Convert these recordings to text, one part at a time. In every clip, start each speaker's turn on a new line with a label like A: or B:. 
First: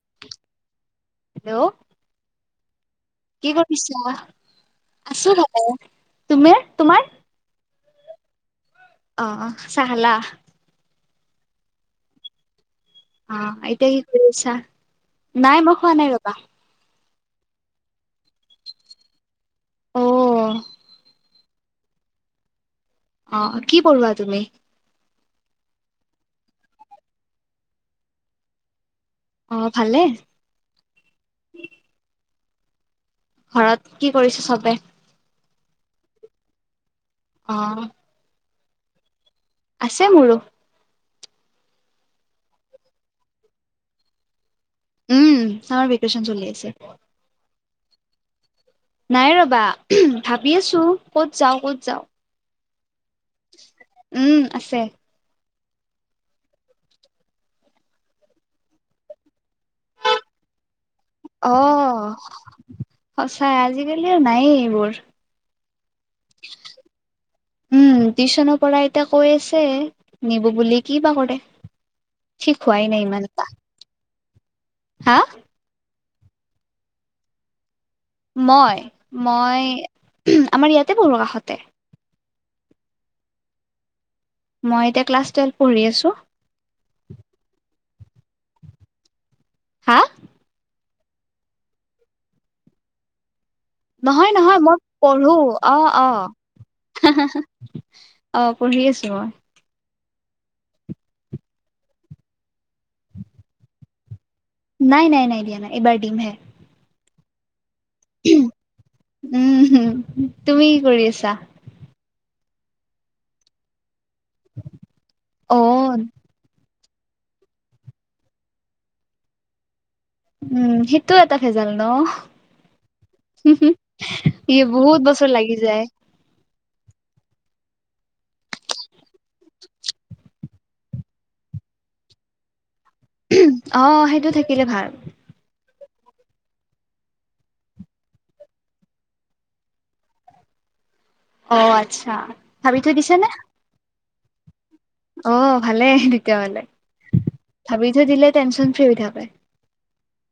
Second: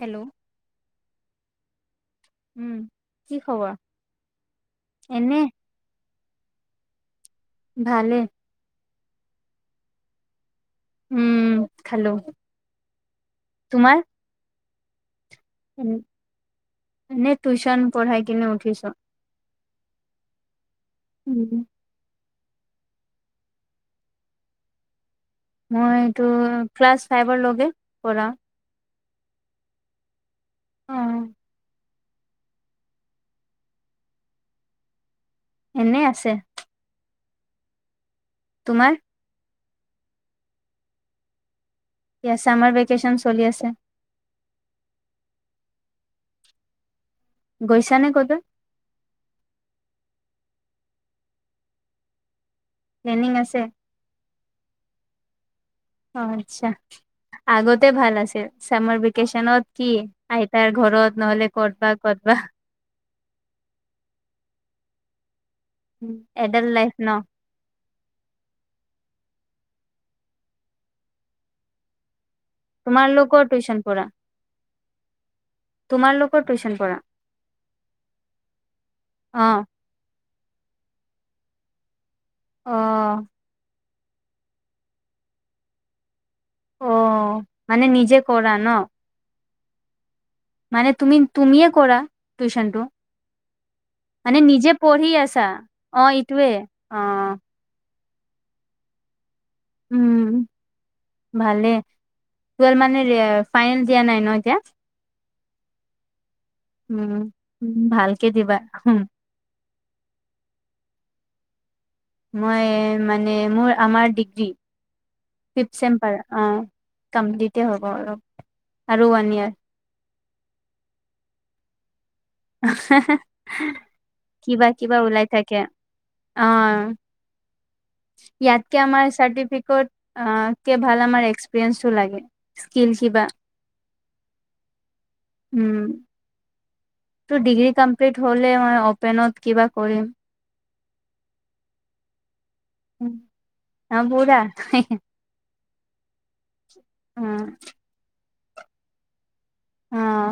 A: Hello
B: hello
A: উম
B: কি কৰিছা আছো
A: এনে
B: বাৰ তুমি তোমাৰ
A: ভালে
B: অহ চাহ খালা
A: উম খালো
B: অ এতিয়া
A: তোমাৰ
B: কি কৰি আছা নাই মই খোৱা নাই ৰাবা
A: নে টিউশ্যন পঢ়াই কিনে উঠিছো
B: অ
A: উম
B: অ কি পঢ়োৱা তুমি
A: মই এইটো ক্লাছ ফাইভৰ লগে পঢ়াও
B: অহ ভালে
A: অ
B: ঘৰত কি কৰিছে চবে
A: এনেই আছে
B: অ
A: তোমাৰ
B: আছে মোৰো
A: এয়া চামাৰ ভেকেশচন চলি আছে
B: উম চামাৰ ভেকেচন চলি আছে
A: গৈছা নে ক'ৰবাত?
B: নাই ৰ'বা, ভাবিছো ক'ত যাওঁ, ক'ত যাওঁ
A: প্লেনিং আছে?
B: উম, আছে।
A: অ, আচ্ছা, আগতে ভাল আছিল, চামাৰ ভেকেচনত কি, আইতাৰ ঘৰত, নহ'লে ক'তবা,
B: অ',
A: কত'বা
B: সঁচাই, আজিকালি আৰু নায়ে এইবোৰ
A: এডাল্ট লাইফ ন?
B: উম, টিউচনৰ পৰা এতিয়া কৈ আছে, নিব বুলি, কি বা কৰে! থিক হোৱাই নাই ইমান
A: তোমালোকৰ
B: এটা
A: টিউচন
B: হাঁ
A: তোমাৰনো ক'ত টিউশন পঢ়া?
B: মই,
A: অ
B: মই আমাৰ ইয়াতে পঢ়ো, কাষতে
A: অ'
B: মই এতিয়া ক্লাছ টুৱেলভ পঢ়ি আছোঁ
A: অ', মানে নিজে কৰা ন?
B: হাঁ?
A: মানে তুমি, তুমিৱে কৰা টিউচনটো?
B: নহয়,
A: মানে
B: নহয়,
A: নিজে
B: মই
A: পঢ়ি
B: পঢ়ো।
A: আছা?
B: অ, অ।
A: এইটোৱে অ',
B: অ' পঢ়ি আছোঁ মই।
A: উম, ভালে, টুৱেলভ মানে ফাইনেল দিয়া নাই ন এতিয়া?
B: নাই, নাই, নাই দিয়া, নাই। এইবাৰ দিম হে।
A: উম, ভালকে দিবা, হুম
B: উম হম তুমি কি কৰি আছা
A: মই মানে মোৰ আমাৰ ডিগ্ৰী
B: অ
A: ফিফ চেম্পাৰ অ কমপ্লিতে হ'ব অলপ আৰু ওৱান ইয়াৰ
B: উম সিটোও এটা ভেজাল ন হো হো
A: কিবা কিবা
B: বহুত
A: ওলাই
B: বছৰ
A: থাকে।
B: লাগি যায় [inaudible]
A: ইয়াত কে আমাৰ চাৰ্টিফিকেট আহ কে ভাল আমাৰ এক্সপিৰিঞ্জটো লাগে কিল কিবা
B: অ সেইটো থাকিলে ভাল
A: উম তো ডিগ্ৰী কমপ্লিট হ'লে মই অপেনত কিবা কৰিম
B: অ আচ্ছা ভাবি থৈ দিছে নে
A: গামবুঢ়া
B: অ ভালেই তেতিয়াহলে,
A: অ
B: ভাবি থৈ দিলে টেনচন ফ্ৰি হৈ থাকে।
A: অহ।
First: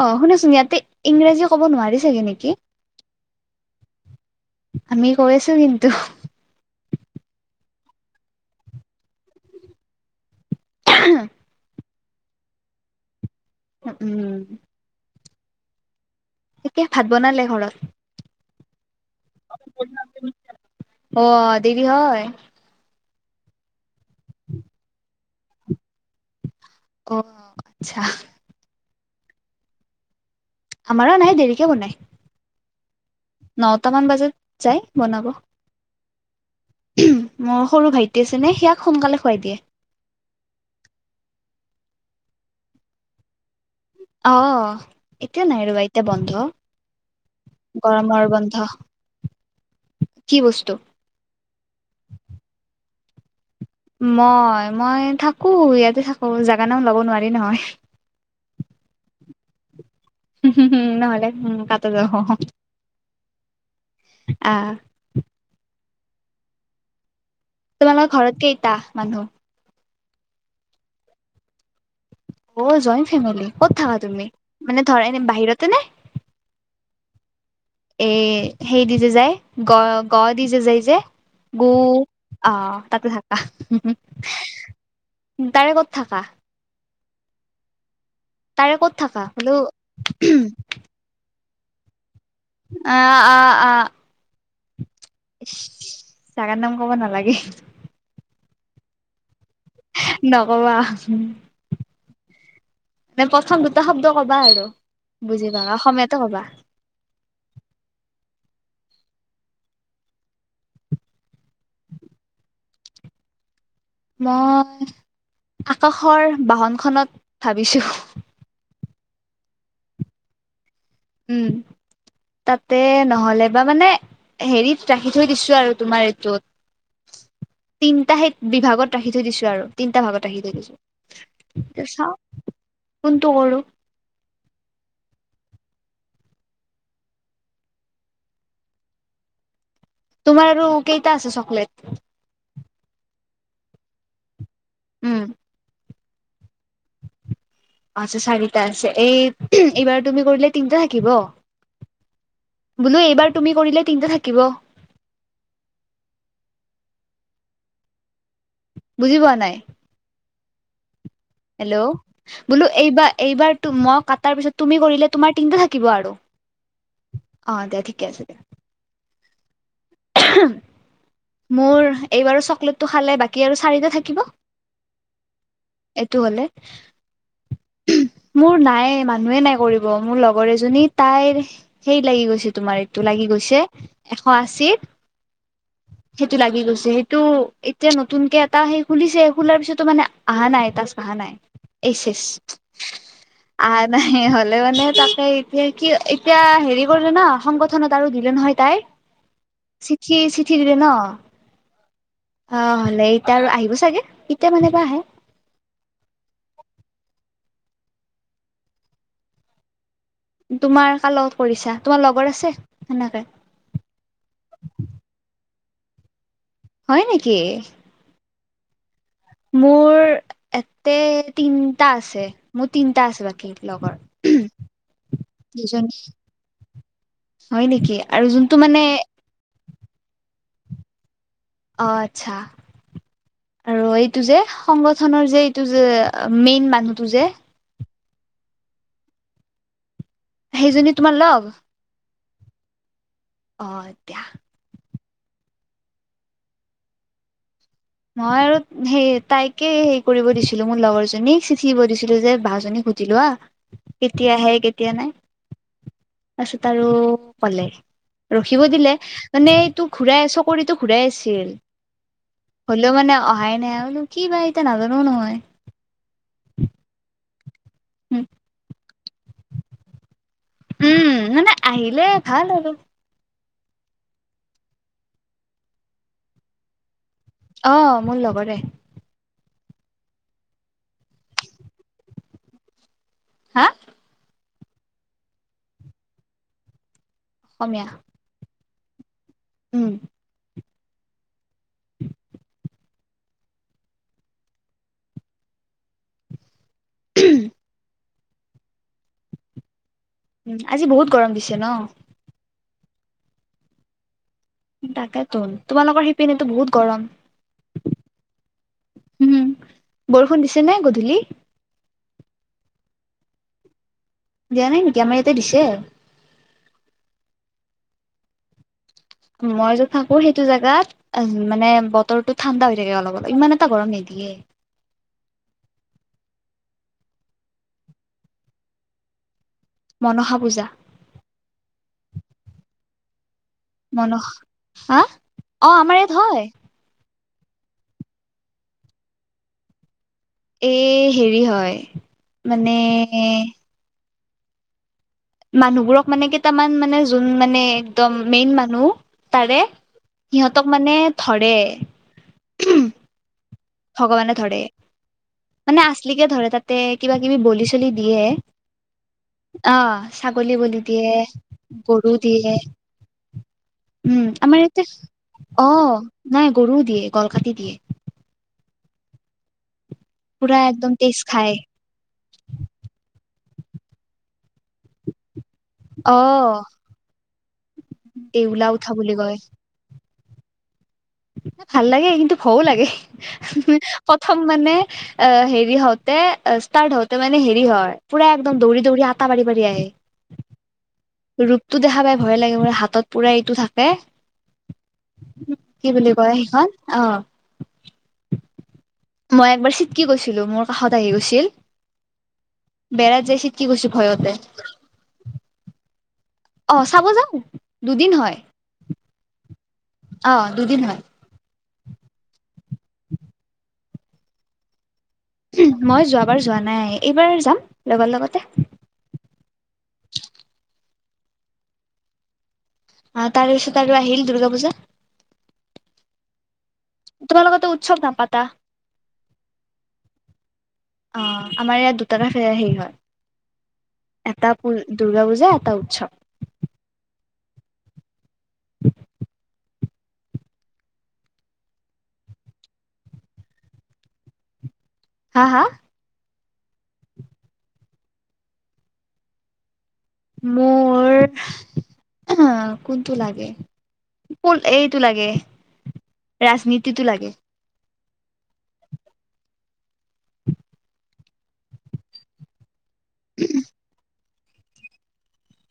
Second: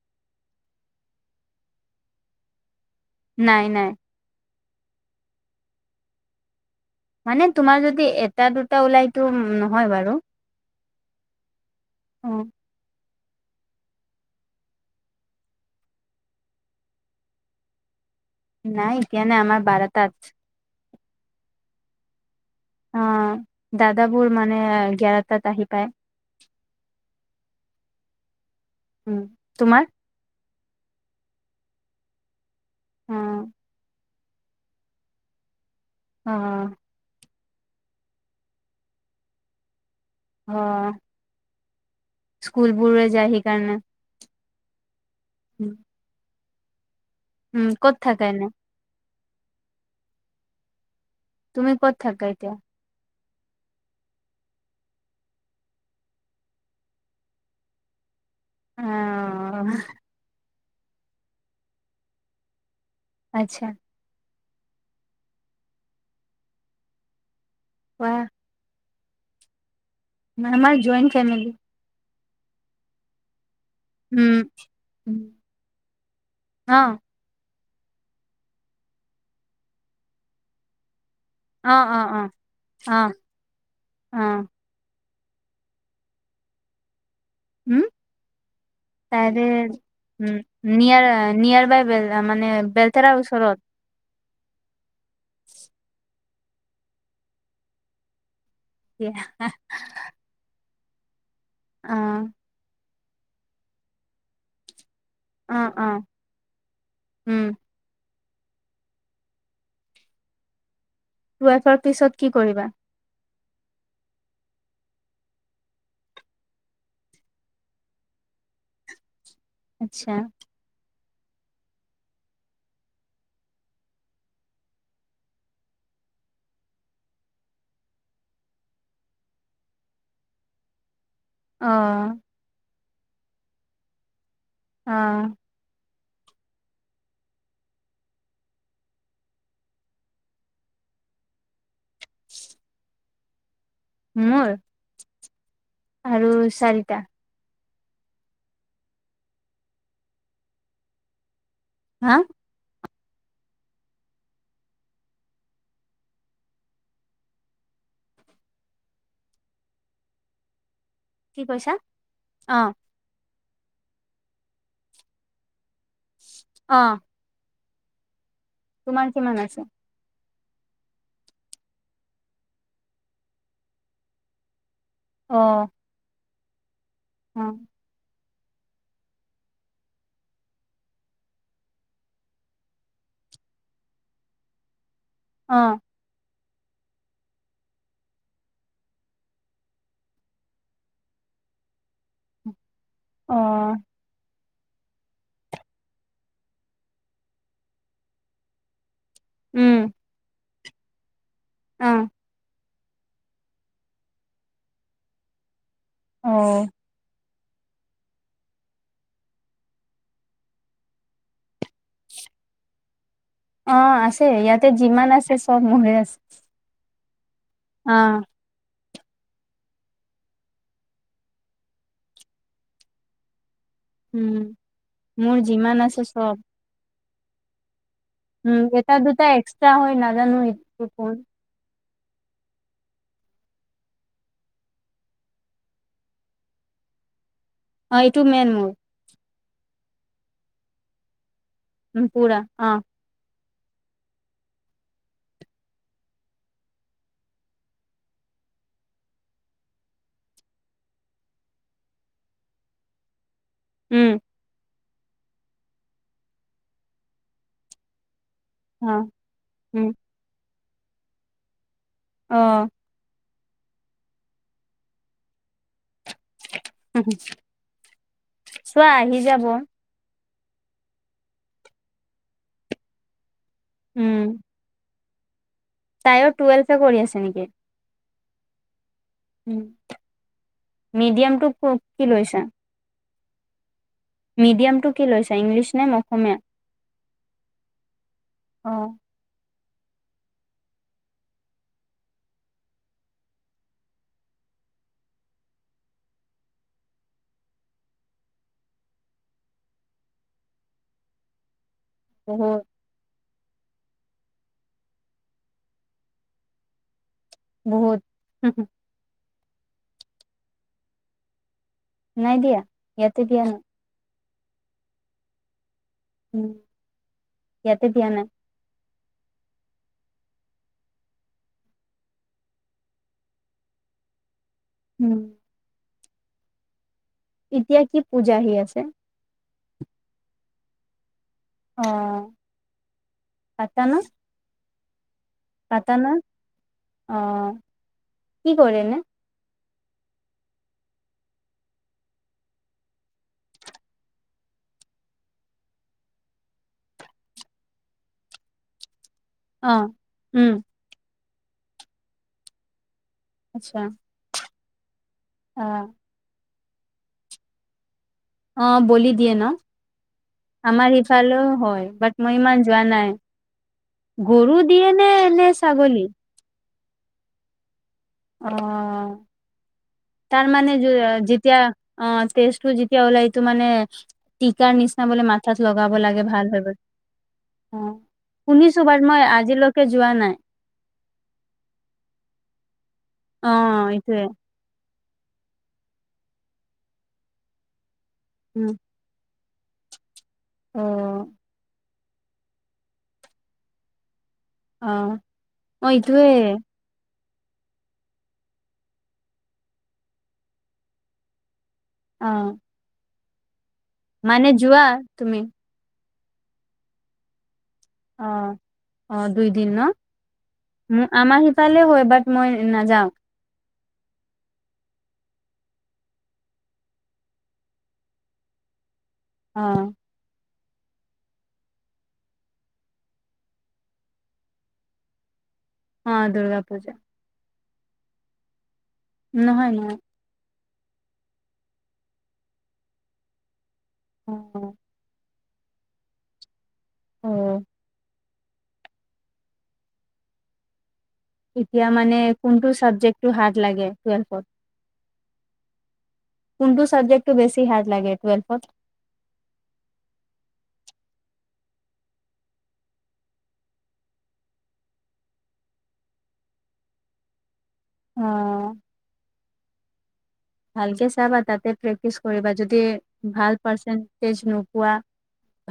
B: অ শুনাচোন, ইয়াতে ইংৰাজী ক'ব নোৱাৰি চাগে নেকি?
A: নাই নাই।
B: আমি কই আছো কিন্তু।
A: মানে তোমাৰ যদি এটা -দুটা ওলাইতো নহয় বাৰু।
B: আহঃ
A: অ।
B: উম। এতিয়া ভাত বনালে ঘৰত?
A: নাই এতিয়া নাই আমাৰ বাৰটাত।
B: অ, দেৰি হয়।
A: অ দাদাবোৰ মানে গেৰাটাত আহি পায়।
B: অ, আতচ্ছা।
A: উম, তোমাৰ?
B: আমাৰো নাই দেৰিকে বনায়।
A: অ
B: নটামান বজাত যাই বনাব।
A: অ।
B: মোৰ সৰু ভাইটি আছে নে, সিয়াক সোনকালে শুৱাই দিয়ে।
A: অহ। স্কুলবোৰৰে যায় সেইকাৰণে
B: অ, এতিয়া নাই ৰ'বা এতিয়া বন্ধ।
A: উম ক'ত থাকা
B: গৰমৰ
A: এনে
B: বন্ধ। কি বস্তু?
A: তুমি ক'ত থাকা এতিয়া?
B: মই, মই থাকো ইয়াতে থাকো। জেগা নাম ল'ব নোৱাৰি নহয়।
A: আহ।
B: নহ'লে উম, কাট যাব।
A: আচ্ছা।
B: আ।
A: কোৱা
B: তোমালোকৰ ঘৰত কেইটা, মানুহ?
A: নাই আমাৰ জইণ্ট ফেমিলি।
B: অ', জইন ফেমিলি? ক'ত থাবা তুমি?
A: উম
B: মানে ধৰা এনে বাহিৰতে নে?
A: অ
B: এই সেই দি যে যায়, গ, গ দি যে যায় যে! গু
A: অ অ
B: অ', তাতে থাকা? তাৰে ক'ত থাকা?
A: উম,
B: তাৰে ক'ত থাকা
A: তাৰে
B: বোলো
A: উ নিয়াৰা, নিয়াৰ তাৰমানে বেলতৰাৰ
B: আহ
A: ওচৰত।
B: জগা এই নাম ক'ব নালাগে।
A: এয়া।
B: উম।
A: অ
B: মে প্ৰথম দুটা শব্দ কবা আৰু। বুজি
A: অ
B: পা
A: অ
B: অসমীয়াতটো কবা।
A: উম টৱাইফৰ পিছত কি কৰিবা।
B: মই আকাশৰ বাহনখনত ভাবিছোঁ।
A: আচ্ছা',
B: উম, তাতে নহ'লে বা মানে হেৰিত ৰাখি থৈ দিছো আৰু তোমাৰ এইটোত। তিনটা সে বিভাগত ৰাখি থৈ দিছো আৰু তিনটা ভাগত ৰাখি থৈ দিছো।
A: অহ,
B: চাও কোনটো কৰো।
A: অহ
B: তোমাৰ ৰৌ কেইটা আৰু চকলেত।
A: [inaudible] মোৰ
B: উম
A: আৰু চাৰিটা।
B: আচ্ছা, চাৰিটা আছে এই এইবাৰ তুমি কৰিলে তিনটা থাকিব।
A: হা
B: বোলো এইবাৰ তুমি কৰিলে তিনিটা থাকিব। বুজি পোৱা নাই।
A: কি কৈছা
B: হেল্ল'
A: অ
B: বোলো এইবাৰ এইবাৰ মই কটাৰ পিছত তুমি কৰিলে তোমাৰ টীম থা কিবা আৰু
A: অ
B: অ' দিয়া ঠিকে আছে দিয়া।
A: তোমাৰ কিমান আছে?
B: মোৰ এইবাৰ চকলেটটো খালে বাকী আৰু চাৰিটা থাকিব।
A: অ
B: এইটো হলে
A: অ
B: মোৰ নাই মানুহে নাই কৰিব মোৰ লগৰ এজনী তাইৰ সেই লাগি গৈছে তোমাৰ এইটো ল। লাগি গৈছে এশ আশী।
A: অ।
B: সেইটো লাগি গৈছে সেইটো এতিয়া নতুনকে এটা সেই খুলিছে খোলাৰ পিছতো মানে অহা নাই তাজ অহা নাই। এচ-এচ
A: অ
B: আহা নাই। লে মানে তাকে এতিয়া কি এতিয়া হেৰি কৰিলো ন সংগঠনত আৰু দিলে নহয় তাই। চিঠি-চিঠি দিলে ন।
A: অহ,
B: অ' হ'লে এতিয়া আৰু আহিব চাগে এতিয়া মানে বা আহে।
A: অহ,
B: তোমাৰ কাৰলগত কৰিছা তোমাৰ লগৰ আছে সেনেকে?
A: অ' আছে ইয়াতে যিমান আছে চব মৰে আছে।
B: হয় নেকি?
A: অ
B: মোৰ এতে তিনটা আছে মোৰ তিনটা আছে বাকী। লগৰ
A: উম মোৰ যিমান
B: দুজনী
A: আছে চব
B: হয় নেকি? আৰু যোনটো
A: উম,
B: মানে
A: এটা দুটা এক্সট্ৰা হয় নাজানোটো কোন?
B: অ' আচ্ছা, আৰু এইটো যে সংগঠনৰ যে এইটো যে মেইন মানুহটো যে
A: অ'এইটো মেন মোৰ।
B: সেইজনী তোমাৰ লগ?
A: পুৰা অ।
B: অ, দিয়া। মই আৰু সেই তাইকে হেৰি কৰিব দিছিলো মোৰ লগৰজনীক চিচিব দিছিলো যে বাজনী। সুধিলোৱা।
A: উম
B: কেতিয়া আহে কেতিয়া নাই তাৰপাছত আৰু কলে। ৰখিব
A: অ
B: দিলে মানে
A: উম
B: এইটোক ঘূৰাই চকৰিতটো ঘূৰাই আছিল।
A: অ।
B: হ'লেও মানে অহাই নাই হনো কি বা এতিয়া নাজানোও নহয়।
A: [unintelligible]
B: উম।
A: [unintelligible] আহি যাব।
B: উম মানে আহিলে ভাল আৰু।
A: উম। তাইও টুৱেলভে কৰি আছে। নেকি
B: অ মোৰ লগৰে।
A: মিডিয়ামটো কি লৈছা?
B: হা?
A: মিডিয়ামটো কি লৈছো ইংলিছ নে অসমীয়া?
B: অসমীয়া।
A: অহ।
B: উম। [unintelligible] উম আজি বহুত গৰম দিছে ন?
A: বহুত।
B: তাকে তোন তোমালোকৰ শিপিনীতো বহুত গৰম?
A: বহুত।
B: উম বৰষুণ দিছে নাই গধূলি
A: নাই দিয়া ইয়াতে [unintelligible]
B: দিয়া নাই নেকি আমাৰ ইয়াতে দিছে
A: উম এয়াতে দিয়া নাই
B: মই যে থাকো সেইটো জোগাত অ মানে বতৰটো ঠাণ্ডা হৈ থাকে অলপ অলপ ইমান এটা গৰম নিদিয়ে [unintelligible]
A: উম এতিয়া কি পূজা আহি আছে
B: মনসা পূজা
A: অঁ
B: মন হা অ আমাৰ
A: পাতানা
B: ইয়াত হয়
A: অ কি কৰেনে
B: এ হেৰি হয় মানে মানুহবোৰক মানে কেইটামান মানে যোন মানে একদম মেইন মানুহ তাৰে
A: অ উম
B: সিহঁতক মানে ধৰে
A: আচ্ছা
B: ভগৱান ধৰে
A: অ
B: মানে আছিললিকে ধৰে তাতে কিবা কিবি বলি চলি দিয়ে
A: অ বলি দিয়ে ন
B: ছাগলী বুলিল
A: আমাৰ
B: দিয়ে
A: সিফালেও হয় বাট
B: গৰু
A: মই
B: দিয়ে
A: ইমান যোৱা নাই
B: উম
A: গৰু
B: আমাৰ ইয়াতে
A: দিয়ে নে নে
B: অ
A: ছাগলী
B: নাই গৰুও দিয়ে কল কাতি দিয়ে
A: অ তাৰ
B: পুৰা
A: মানে
B: একদম তেজ খাই
A: যেতিয়া অ তেজটো যেতিয়া ওলাইতো মানে টিকাৰ নিচিনা মাথাত লগাব
B: অ
A: লাগে ভাল হৈ গ'ল অ
B: দেউলা
A: শুনিছো
B: উঠা
A: বাৰ
B: বুলি
A: মই
B: কয়
A: আজিলৈকে যোৱা নাই
B: ভাল লাগে কিন্তু ভয়ও লাগে
A: অ এইটোয়ে
B: প্ৰথম মানে অ হেৰি হওঁতে ষ্টাৰ্ট হওঁতে মানে হেৰি হয় পুৰা একদম
A: উম
B: দৌৰি দৌৰি আটা পাৰি পাৰি [unintelligible]
A: অ
B: ৰূপটো দেখা পাই ভয় লাগে মো হাতত পুৰা এইটো থাকে
A: অ অ
B: কি বুলি
A: এইটোয়ে
B: কয় সেইখন অ মই একবাৰ চিট্কি গৈছিলো মোৰ কাষত আহি গৈছিল
A: অ
B: বেৰাত যে চিপ্পতি গৈছো
A: মানে
B: ভয়তে
A: যোৱা তুমি
B: অ চাব যাওঁ দুদিন
A: অ
B: হয়
A: অ দুইদিন
B: অ', দুদিন হয়,
A: ন আমাৰ সিফালে হয় বাট মই নাযাওঁ
B: মই যোৱাবাৰ যোৱা নাই এইবাৰ যাম লগত লগতে
A: অ
B: অ তাৰপিছতে আৰু আহিল দুৰ্গা পূজা
A: অ দুৰ্গা পূজা
B: তোমালোকৰ তো উৎসৱ নাপাতা
A: নহয় নহয়
B: আহ আমাৰ ইয়াত দুটাটাে [unintelligible] হেৰি হয়
A: অ
B: এটা দুৰ্গা পূজা এটা উৎসৱ
A: অ
B: [unintelligible]
A: এতিয়া মানে কোনটো ছাবজেক্টটো হাৰ্ড লাগে টুৱেলফত
B: হা হা
A: কোনটো চাবজেক্টটো বেছি হাত লাগে টুৱেলফত
B: মোৰ কোনটো লাগে এইটো লাগে ৰাজনীতিতো লাগে
A: অ ভালকে চাবা তাতে প্ৰেক্টিচ কৰিবা যদি ভাল পাৰ্চেণ্টেজ নোপোৱা।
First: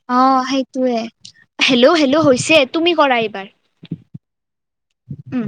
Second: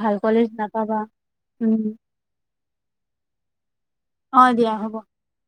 A: ভাল
B: অ',
A: কলেজ নাপাবা
B: সেইটোয়ে
A: উম
B: হেল্লো, হেল্লো, হৈছে তুমি কৰা এইবাৰ
A: অ', দিয়া হ'ব।
B: উম।